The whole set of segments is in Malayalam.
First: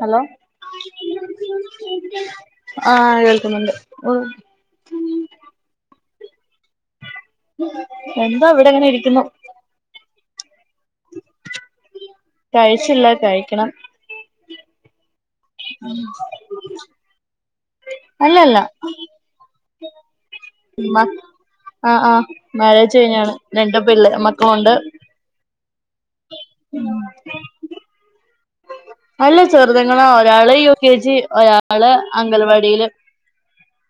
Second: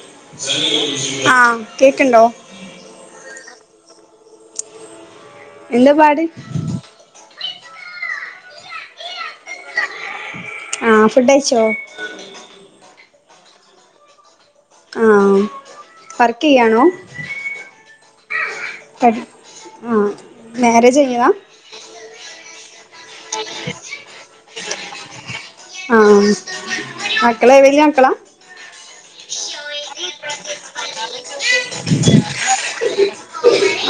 ഹലോ ആഹ് കേക്ക്ണ്ടോ [unintelligible] ആഹ് കേൾക്കുന്നുണ്ട് അഹ് എന്താ പാട് എന്താ ഇവിടെ അങ്ങനെ ഇരിക്കുന്നു ആഹ് ഫുഡയ്ച്ചോ കഴിച്ചില്ല കഴിക്കണം ആഹ് വർക്ക് ചെയ്യാണോ അല്ലല്ല ക ആഹ് മാരേജ് മ കയ്ഞതാ ആഹ് അഹ് മാരേജ് കഴിഞ്ഞതാണ് രണ്ടു പിള്ളേരും മക്കളുണ്ട് ആഹ് മക്കളെ വല്യ മക്കളാ അല്ല ചെറുതെങ്ങളാ ഒരാള് യു കെ ജി ഒരാള് അങ്കൽവാടീല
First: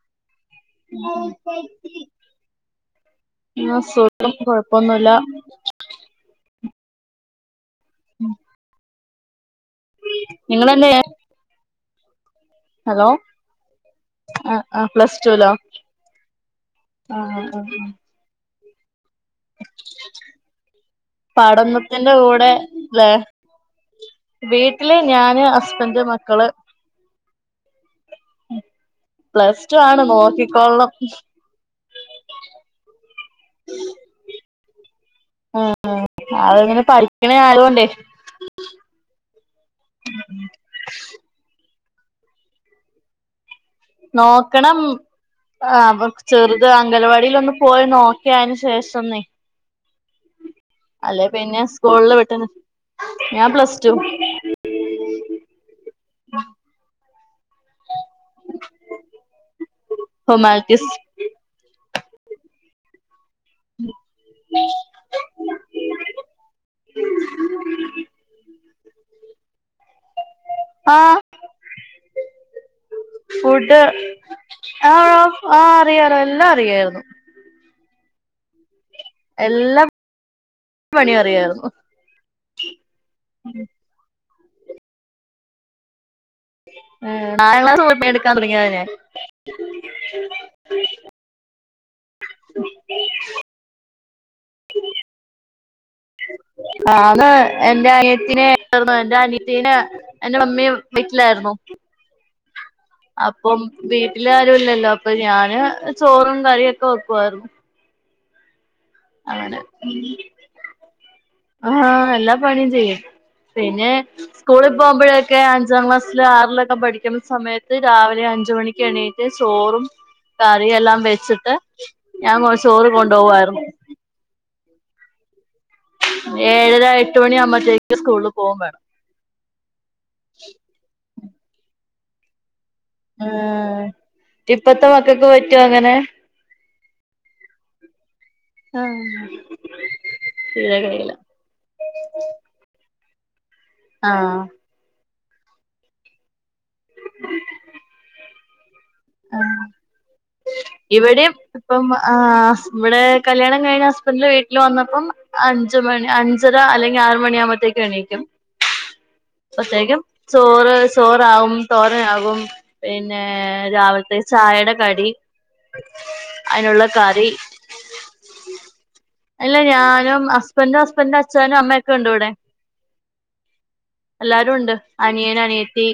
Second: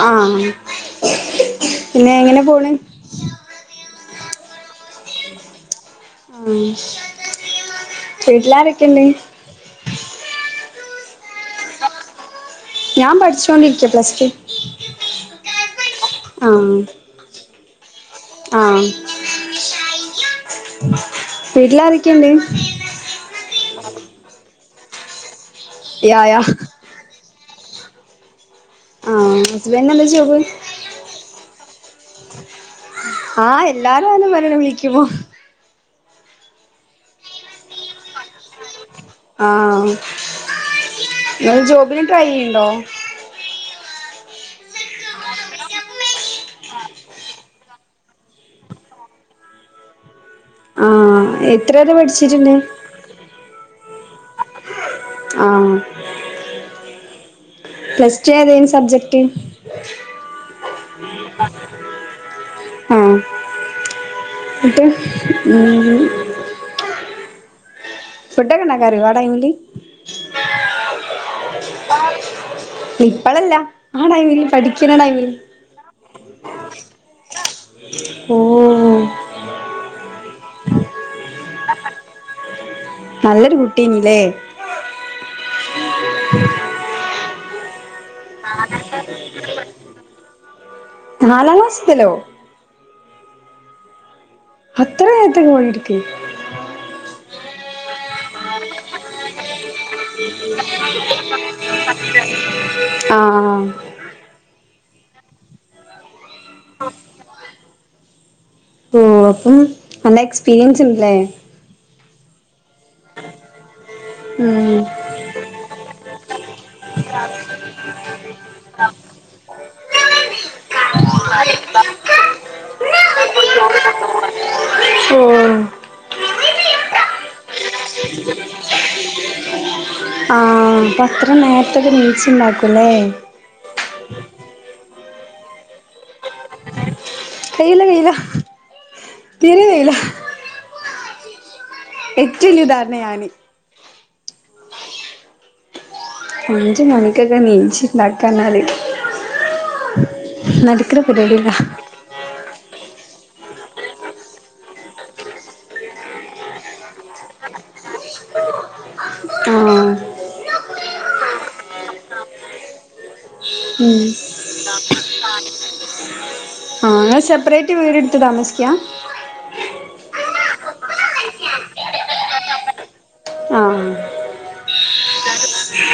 ആഹ് എൽ കെ ജി പിന്നെ എങ്ങനെ പോണ് [unintelligible] കൊഴപ്പൊന്നുല്ല ആഹ് വീട്ടിലാരക്കെയിണ്ട് നിങ്ങളെന്നയ്യാ ഹലോ ഞാൻ പഠിച്ചോണ്ടിരിക്ക പ്ലസ് ടു ആഹ് ആഹ് പ്ലസ് ടുവിലോ ആഹ് ആഹ ആഹ് ആഹ് ആഹ് ആഹ് പഠനത്തിന്റെ വീട്ടിലാരൊക്കെണ്ട് കൂടെ വേ വീട്ടില് ഞാന് ഹസ്ബന്റ് യാ യാ മക്കള് ആഹ് പ്ലസ് ടു ഹസ്ബൻഡിന് ആണ് നോക്കിക്കൊൾണം [inaudible] ഹാ എല്ലാരും ആനും വരാന് വിളിക്കുമോ ഉം അവരങ്ങന പഠിക്കണ ആയോണ്ടേ ആഹ് ന് ജോബിന് ട്രൈ ചെയ്യണുണ്ടോ നോക്കണം ആഹ് അപ്പം ചെറുത് അംഗനവാടീലൊന്ന് പോയി നോക്കിയ അയിന് ശേഷം നി അല്ലേ ആഹ് പിന്നെ എത്ര വരെ സ്കൂളില് വിട്ട്ന് പഠിച്ചിട്ടുണ്ട് ഞാൻ പ്ലസ് ടു ആഹ് [inaudible] പ്ലസ് ടു ഏതായിരുന്നു സബ്ജക്റ്റ് ഹ്യുമാനിറ്റീസ് ആഹ് നിട്ട് ഉം [inaudible] ക്ക ഒണ്ടാക്കാനറിയോ വാടായെങ്കി ആഹ് ഇപ്പളല്ല ഫുഡ് ആ ടൈമില് പഠിക്ക്ണ ടൈമില് ആഹ് ആഹ് അറിയാലോ എല്ലാം അറിയായിരുന്നു ഓഹ് എല്ലാം പണി അറിയായിരുന്നു നല്ലൊരു കുട്ടിയന്ന്ല്ലേ ആഹ് നാലാം ക്ലാസ് [unintelligible] ഞാൻ [unintelligible] നാലാം ക്ലാസ്സിലോ [unintelligible] അത്ര ഏറ്റ് ഫോണെടുക്ക് ആന്ന് എന്റെ അനിയത്തിനെ റ്ന്ന് എന്റെ അനയത്തീനെ എന്റെ മമ്മിയ വീട്ടിലായിരുന്നു അപ്പം ആഹ് വീ ട്ടിലാരുല്ലല്ലോ അപ്പൊ ഞാന് ചോറും കറിയൊക്കെ വെക്കുവായിരുന്നു ഓ അപ്പം അങ്ങനെ നല്ല എക്സ്പീരിയൻസ് ഉണ്ട്ല്ലേ ആഹ് എല്ലാ പണിയും ചെയ്യും പിന്നെ ഉം സ്കൂളിൽ പോകുമ്പോഴ ക്കെ അഞ്ചാം ക്ലാസ്സില് ആറിലൊക്ക പഠിക്കുന്ന സമയത്ത് രാവിലെ അഞ്ചു മണിക്ക് എണീറ്റ് ചോറും കറിയെല്ലാം വെച്ചിട്ട് ഞാൻ കുറേ ചോറ് കൊണ്ടുപോവുമാരുന്നു ഓഹ് ഏഴര എട്ട് മണി ആവുമ്പോഴത്തേക്ക് സ്കൂളിൽ പോവേം വേണം ആഹ് അപ്പ അത്ര നേരത്തൊക്കെ എണീച്ചുണ്ടാക്കുല്ലേ ആഹ് ഇപ്പഴ്ത്തെ മക്കക്ക് പറ്റോ അങ്ങനെ കയ്യൂല കയ്യൂല ആഹ് തീരെ കയ്യൂല ഇല്ല ഇല്ല ഇല്ലയില്ല ഏറ്റോം വലിയ ഉദാഹരണാ ഞാന് ആഹ് അഞ്ചു മണിക്കൊക്ക ണീച്ച് നടക്കറഞ്ഞാല് ആഹ് നടക്കണ പരിപാടിയല്ല ആഹ് ഇവിടെ കല്യാണം കഴിഞ്ഞ് ഹസ്ബന്റിന്റെ വീട്ടില് വന്നപ്പം അഞ്ച് മണി അഞ്ച് ഞ്ചര അല്ലെങ്കി ആറ് മണിയാകുമ്പൊഴത്തേക്ക് എണീക്കും [inaudible] ആഹ് പ്പഴ്ത്തേക്കും ചോറ് ചോറാവും തോരനാകും പിന്നെ ഉം രാവിൽത്തെ ചായയുടെ കടി അതിനുള്ള ആങ്ങള് കറി സെപ്പറേറ്റ് വീടുട്ത്ത് താമസിക്കാ അല്ല ഞാനും ഹസ്ബന്റും ഹസ്ബന്റെ അച്ഛനും അമ്മയൊക്കെ ഉണ്ട് ഇവിടെ ആഹ് എല്ലാരു ഉണ്ട് അനിയനനയത്തി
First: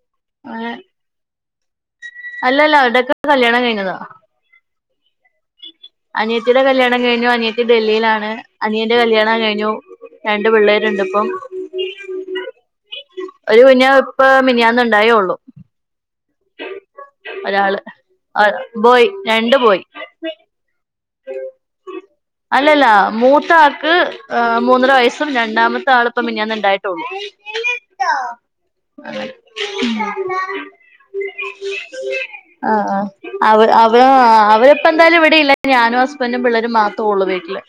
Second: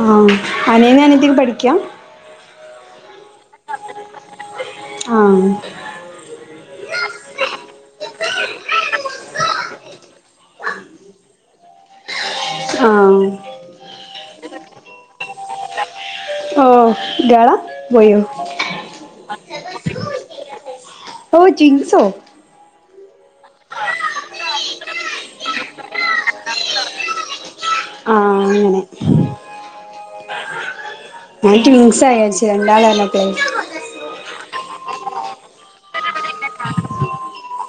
ആഹ് അങ്ങനെ അനിയനു അനിയത്തീം പഠിക്കാ അല്ലല്ല അവര്ടോക്കെ കല്യാണം കഴിഞ്ഞതാ ആഹ് അനിയത്തിയുടെ കല്യാണം കഴിഞ്ഞു അനിയത്തി ഡൽഹിയിലാണ് അനിയന്റെ കല്യാണം കഴിഞ്ഞു രണ്ട് പിള്ളേരുണ്ട്പ്പം ആഹ് ഒരു കുഞ്ഞാവ ഇപ്പൊ മിനിഞ്ഞാന്നുണ്ടായേള്ളൂ ഓഹ് ഗേളാ ഒരാള് ബോയോ ബോയ് രണ്ട് ബോയ് ഓ ട്വിൻസോ അല്ലല്ല മൂത്ത ആൾക്ക് മൂന്നര വയസ്സും രണ്ടാമത്തെ ആളിപ്പ മിൻഞ്ഞാന്ന്ണ്ടായിട്ടേള്ളൂ [inaudible] അങ്ങനെ ഉം ഞാൻ ട്വിൻസ് ആയാച്ച് രണ്ടാളർഞ്ഞപ്പളെയ് അവരിപ്പന്തായാലും ഇവിടെ ഇല്ല ഞാനും ഹസ്ബൻറും പിള്ളേരും മാത്രേ ഉള്ളൂ വീട്ടില്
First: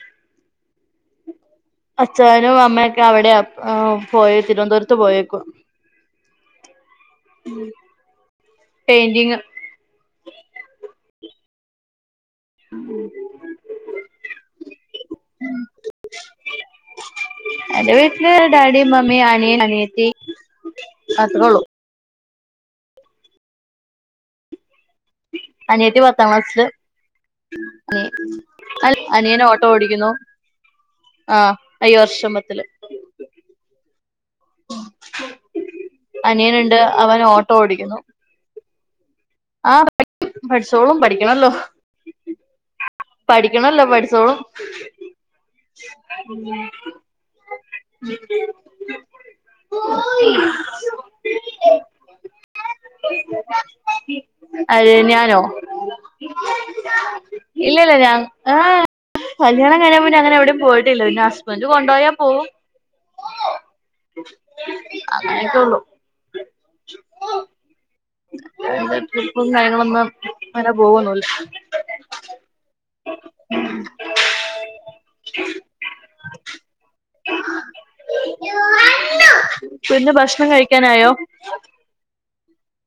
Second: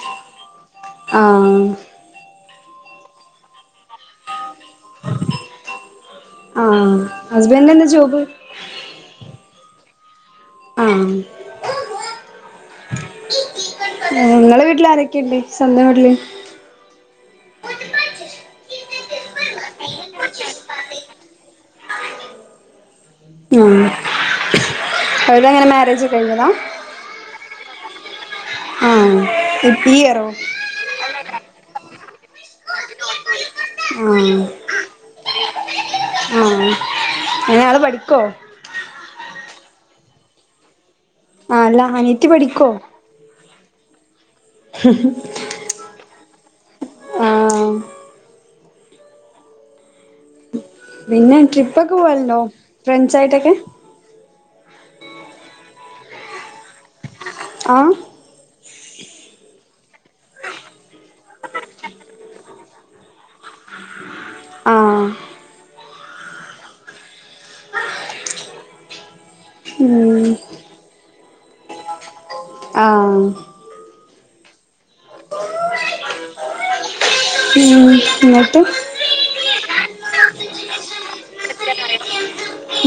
ആഹ് അച്ചായനും അമ്മയൊക്കെ അവിടെയാ പോയേ തിരുവനന്തപുരത്ത് പോയേക്കുവാ ആഹ് ഹസ്ബന്റിനെന്താ ജോബ് പെയിന്റിങ് ആഹ് ങ്ങളെ വീട്ടിലാരൊക്കെയ്ണ്ട് സ്വന്തം വീട്ടില് എന്റെ വീട്ടില് ഡാഡി മമ്മി അനിയൻ അനിയത്തി അത്രേള്ളു ആഹ് അവര്തെങ്ങനെ മാരേജ് കഴിഞ്ഞതാ [unintelligible] അ ആഹ് അനിയനോട്ടോ ഈ ഓടിക്കുന്നു ഇയറോ ആഹ് അയ്യർഷമത്തില് ആഹ് ആഹ് അനിയനുണ്ട് അവൻ ഓട്ടോ എങ്ങനേ ആള് പഠിക്കോ ആ പഠിക്കും പഠിച്ചോളും പഠി ആല്ലാ അനിയത്തി പഠിക്കോ പഠിക്കണല്ലോ പഠിച്ചോളും ഉം ആഹ് പിന്നെ ട്രിപ്പൊക്കെ പോവല്ണ്ടോ ഫ്രണ്ട്സായിട്ടൊക്കെ ആര് ഞാനോ ഇല്ല ആഹ് ഇല്ല ഞാൻ ആഹ് കല്യാണം കഴിഞ്ഞേ പിന്നങ്ങനെവെടേം പോയിട്ടില്ല പിന്നെ ഹസ്ബന്റ് കൊണ്ടോയാ പോകും ആഹ് അങ്ങനെക്കൊള്ളു അങ്ങൻത്തെ ട്രിപ്പും കാര്യങ്ങളൊന്നും ഉം അങ്ങനെ പോവൊന്നുല്ല ആഹ് ഉം എന്നിട്ട് പിന്നെ ഭക്ഷണം കഴിക്കാനായോ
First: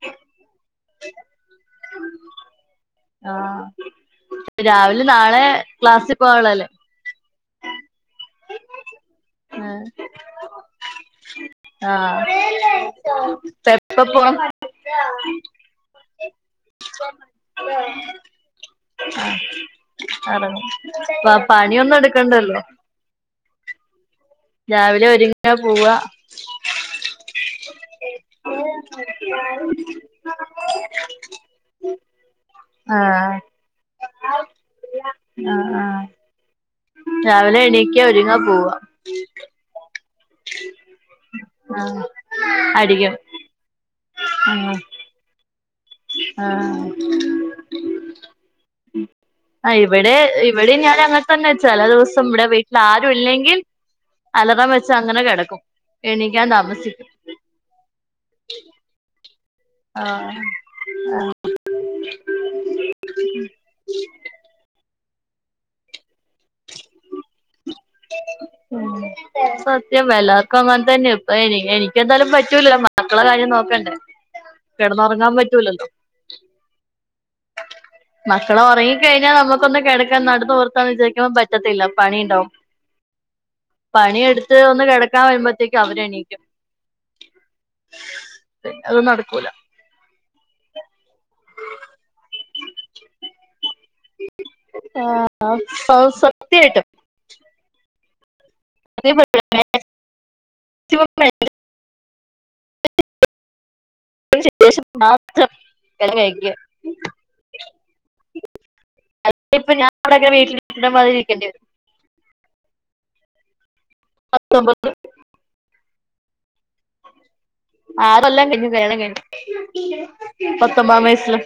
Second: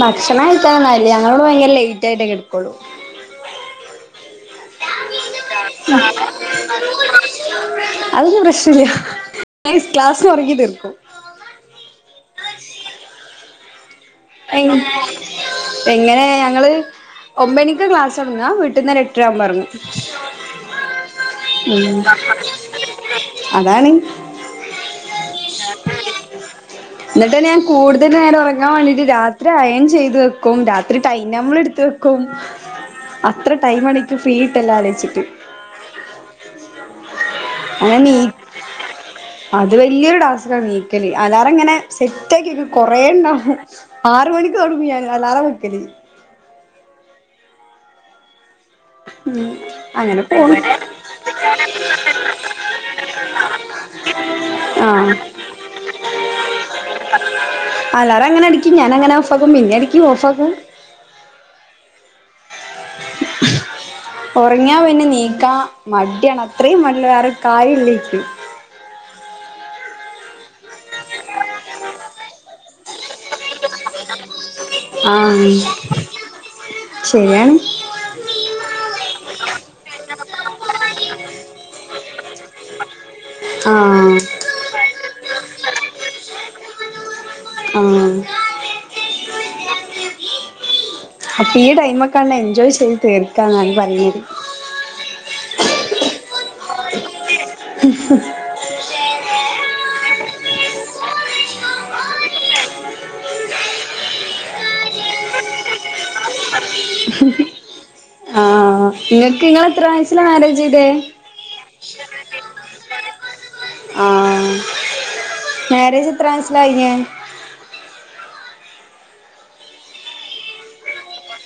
ഭക്ഷണം കഴിക്കാനൊന്നായില്ല ഞങ്ങളിവിടെ ഭയങ്കര ലേയ്റ്റ് ആയിട്ടേ കിടക്കുള്ളൂ ആഹ് രാവിലെ നാളെ ക്ലാസ്സിൽ പോവാനുള്ളല്ലേ അതൊന്നും പ്രശ്നില്ല ക്ലാസ് ഉറങ്ങി തീർക്കും ആഹ് എപ്പം പോവും എങ്ങനെ ഞങ്ങള് ഒമ്പണിക്ക് ക്ലാസ് തൊടങ്ങാ വീട്ട്ന്ന് ഒര് എട്ടര ആകുമ്പം ഇറങ്ങും എറങ്ങും പ ഉം പണിയൊന്നും എടുക്കണ്ടല്ലോ അതാണ് രാവിലെ ഒരുങ്ങിയാ പോവാ ഇന്നിട്ട്ന്നെ ഞാൻ കൂടുതല് നേരം ഉറങ്ങാൻ വേണ്ടിട്ട് രാത്രി അയൺ ചെയ്തു വെക്കും രാത്രി ടൈം ടേബിൾ ഇടുത്ത് വെക്കും ആഹ് അത്ര ടൈം എണിക്ക് ഫ്രീയിട്ടല്ലെ ആലൊയ്ച്ചിട്ട് ആഹ് ആഹ് രാവിലെ അങ്ങനെ എണീക്ക നീ ഒരുങ്ങ പോവാ അത് വല്യൊരു ടാസ്ക്ണ് എങ്ങിക്കല് അലാറം ഇങ്ങനെ ആഹ് സെറ്റ് ആക്കി വെക്കും കൊറെ അടിക്കും ഉണ്ടാവും ആറ് മണിക്ക് ആഹ് തൊടങ്ങും ഞാൻ അലാറം വെക്കല് ആഹ് ഉം ആഹ് ഇവിടെ ഇവിടെ ഞാൻ അങ്ങനെ തന്നെ വെച്ച ചെല ദിവസം ഇവിടെ വീട്ടിൽ ആരും ഇല്ലെങ്കിൽ അലറാം വെച്ചാ ആഹ് അങ്ങനെ കിടക്കും എണീക്കാൻ താമസിക്കും അലാറം അങ്ങനെ അടിക്കും ഞാൻ അങ്ങനെ ഓഫാകും പിന്നേം അടി ആഹ് ആഹ് ഉറങ്ങിയാ പിന്നെ നീക്കാ മടിയാണ് അത്രയും മടിള്ള വേറെ ഒര് കാര്യം ഇല്ല ഇനിക്ക് [unintelligible] സത്യം എല്ലാർക്കും അങ്ങനെ തന്നെയെ ഇപ്പൊ എനി എനിക്ക് എന്തായാലും പറ്റൂല മക്കളെ കാര്യം നോക്കണ്ടേ കിടന്നുറങ്ങാൻ ആഹ് പറ്റൂലല്ലോ ശരിയാണ് മക്കള് ഉറങ്ങിക്കഴിഞ്ഞാൽ നമുക്കൊന്നും കിടക്കാൻ നടു നിവർത്താന്ന് വിചാരിക്കുമ്പോ പറ്റത്തില്ല പണിണ്ടാവും ആഹ് പണിയെടുത്ത് ഒന്ന് കിടക്കാൻ വരുമ്പോത്തേക്കും അവര് എണീക്കും ആഹ് പിന്നെ അതും നടക്കൂല അപ്പ ഈ ടൈമൊക്കൊന്ന് എൻജോയ് ചെയ്ത് തീർക്കാ എന്നാണ് പറിണത് ആഹ് ആഹ് അത് സത്യായിട്ടും [unintelligible] [unintelligible] എൻജോയ് ചെയ്തതിന് ശേഷം മാത്രം കല്യാണം കഴിക്ക ആഹ് ഇങ്ങക്ക് ഇങ്ങള് ഇപ്പൊ ഞാൻ എത്രാം വയസിലാ ഇവിടെക്കെ മാര്യേജ് ചെയ്തേ വീട്ടിലിരിക്കണ മാതിരി ഇരിക്കേണ്ടി വരും ആഹ് പത്തൊമ്പത് മാരേജ് എത്രാം വയസ്സിലാ കഴിഞ്ഞെ ആറ് കൊല്ലം കഴിഞ്ഞു കല്യാണം കഴിഞ്ഞു പത്തൊമ്പാ വയസ്സില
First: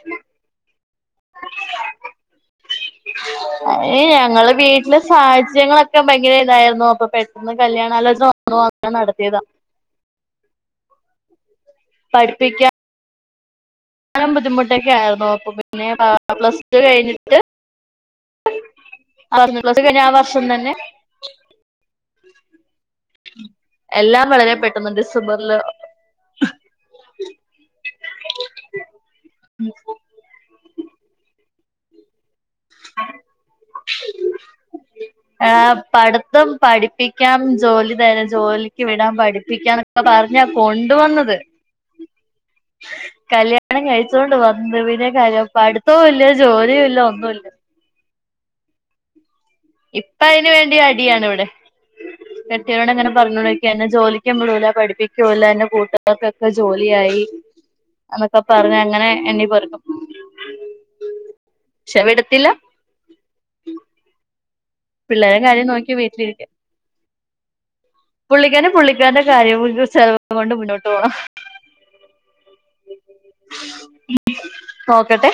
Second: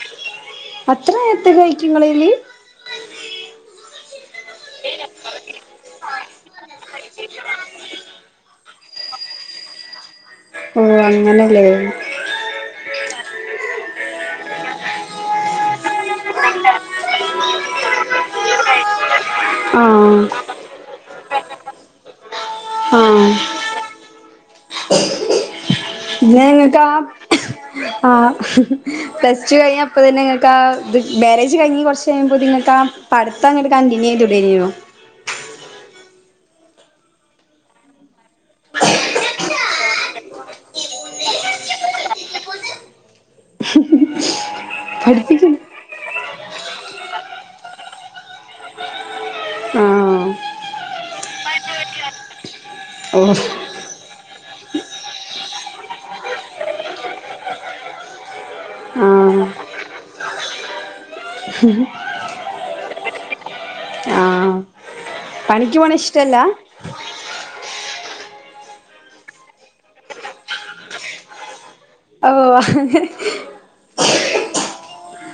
അത്ര നേരത്ത് കഴിക്കും ങ്ങളേല് അയ് ഞങ്ങളെ വീട്ടിലെ സാഹചര്യങ്ങളൊക്കെ ഭയങ്കര ഇതായിരുന്നു അപ്പൊ പെട്ടെന്ന് കല്യാണലോചന വന്നു അങ്ങനെ നടത്തിയത ഓ അങ്ങനെല്ലേ പഠിപ്പിക്കാൻ ക്കാനും ബുദ്ധിമുട്ടൊക്കെ ആയിരുന്നു അപ്പൊ പിന്നെ പ്ലസ് ടു കഴിഞ്ഞിട്ട് [unintelligible] ക്ലാസ് കഴിഞ്ഞ ആ ആഹ് വർഷം തന്നെ ആഹ് എല്ലാം വളരെ പെട്ടെന്ന് ഡിസംബറില് പിന്നെ ഇങ്ങക്ക് ആ ആ പ്ലസ് ടു കഴിഞ്ഞ അപ്പ തന്നെ ഇങ്ങക്ക് ആ ബാരേജ് കഴിഞ്ഞ് കൊറച് ചെയ്യുമ്പോത്തിന് നിങ്ങൾക്ക് ആ പഠിത്തം അങ്ങണ്ട് കണ്ടിന്യൂ ചെയ്തൂടെയ്നോ ആ പഠിത്തം പഠിപ്പിക്കാം ജോലി തര ജോലിക്ക് വിടാം പഠിപ്പിക്കാൻ ഒക്ക പറഞ്ഞ കൊണ്ടുവന്നത് [unintelligible] കല്ല്യാണം കഴിച്ചൊണ്ട് വന്ന് പിന്നെ പഠിപ്പിക്ക പഠിത്തവും ഇല്ല ജോലിയുമില്ല ഒന്നു ല്ല ഇപ്പ ആഹ് അയ്ന് വേണ്ടി അടിയാണ് വിടെ. [unintelligible] കെട്ടിയവനോട് അങ്ങനെ പറഞ്ഞ് ഓഹ് നോക്കി എന്നെ ജോലിക്കും വിടൂല പഠിപ്പിക്കുല്ല എന്റെ കൂട്ടുകർക്കൊക്കെ ജോലിയായി. അന്നൊക്കെ പറഞ് അങ്ങനെ എണ്ണി പെറ്ക്കും ഉം ഉം വിടത്തില്ല ആഹ് പിള്ളേര കാര്യം പണിക്ക് പോണ നോക്കി ഇഷ്ടല്ല വീട്ടിലിരിക്ക പുള്ളിക്കാരന് പുള്ളിക്കാരന്റെ കാര്യം കൊണ്ടും ചിലവ് കൊണ്ടും മുന്നോട്ട് പോണം ഓ അങ്ങനെ നോക്കട്ടെ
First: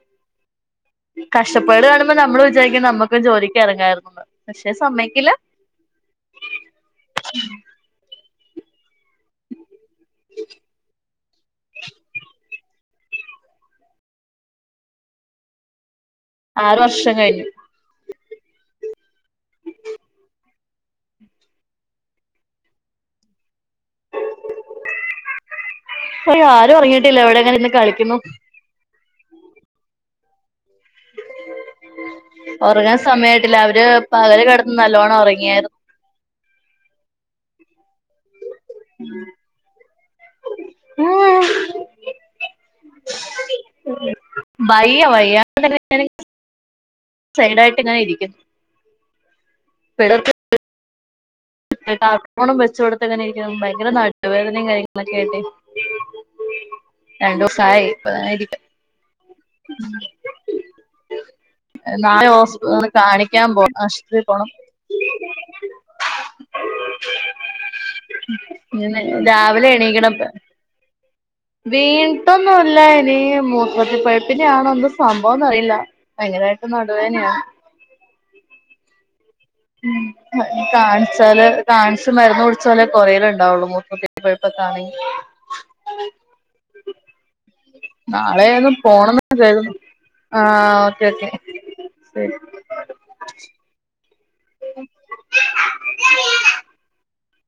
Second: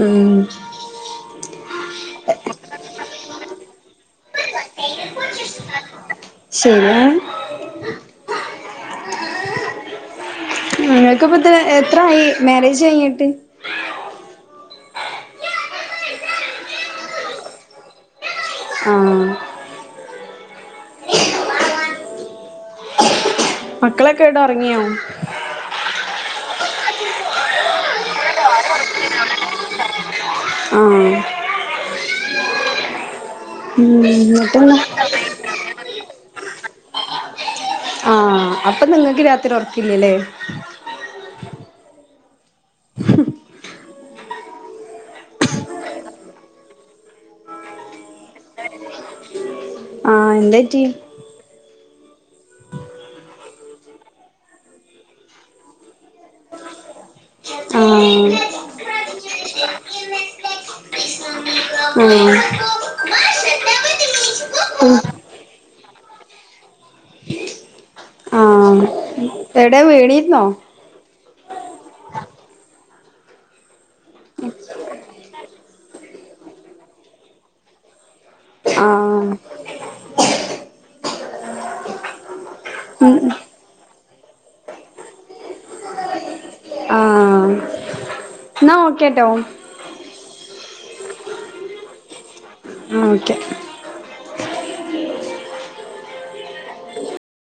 ആഹ് കഷ്ടപ്പാട് കാണുമ്പോ നമ്മൾ വിചാരിക്കും നമ്മുക്കും ജോലിക്ക് ഇറങ്ങയിരുന്നുന്ന് പക്ഷെ സമ്മയിക്കില്ല ശരിയാണ് നിനക്കിപ്പ ഇത്ര എത്രായി മാരേജ് കഴിഞ്ഞിട്ട് ആറ് വർഷം കഴിഞ്ഞു ആഹ് മക്കളൊക്കെ എവിടെ ഒർങ്ങിയോ? അവര് ആരും ഉറങ്ങിട്ടില്ല ഇവിടെ ങ്ങനെന്ന് കളിക്കുന്നു ആഹ് ഒർങ്ങാൻ സമയായിട്ടില്ല, അവര് ഉം പകല് കിടന്ന് എന്നിട്ടെന്താ നല്ലോണം ഉറങ്ങിയരുന്നു ആ അപ്പൊ നിങ്ങക്ക് രാത്രി ഉറക്കില്ലല്ലേ വയ്യ വയ്യ [unintelligible] സൈഡ് ആയിട്ട് ഇങ്ങനെ ഇരിക്കുന്നു പെടും ആ എന്തറ്റി ട് കാർട്ടുണും വെച്ച് കൊടത്തങ്ങനെ ഇരിക്കണം ഭയങ്കര നടുവേദനയും കാര്യങ്ങളൊക്കെ ആയിട്ടെ രണ്ടു ദിവസം ആയി ആഹ് ഇപ്പരിക്ക [unintelligible] നാളെ ആഹ് ഹോസ് കാണിക്കാൻ പോണം ആശുപത്രിയിൽ പോണം ആഹ് ഇങ്ങനെ രാവിലെ എവിടേം വീണീര്ന്നോ വീൺട്ടൊന്നുംല്ല ഇനി മൂത്രത്തി പഴുപ്പിന്റെയാണൊന്നും സംഭവം ന്നറിയില്ല ഭയങ്കരമായിട്ട് നടുവേദനെയാ ആഹ് കാണിച്ചാല് കാണിച്ച് മരുന്ന് കുടിച്ചാലേ കൊറയല് ഉണ്ടാവുള്ളൂ മൂത്തത്തി പഴുപ്പ് ഒക്കെ ആണങ്കിൽ ആഹ് നാളെ ഒന്നു എന്നാ ഓക്കേട്ടോ പോണംകേൾകു രേ ആ ഓക്കെ ഓക്കെ ശരി ആ ഓക്കെ [unintelligible] [inaudible]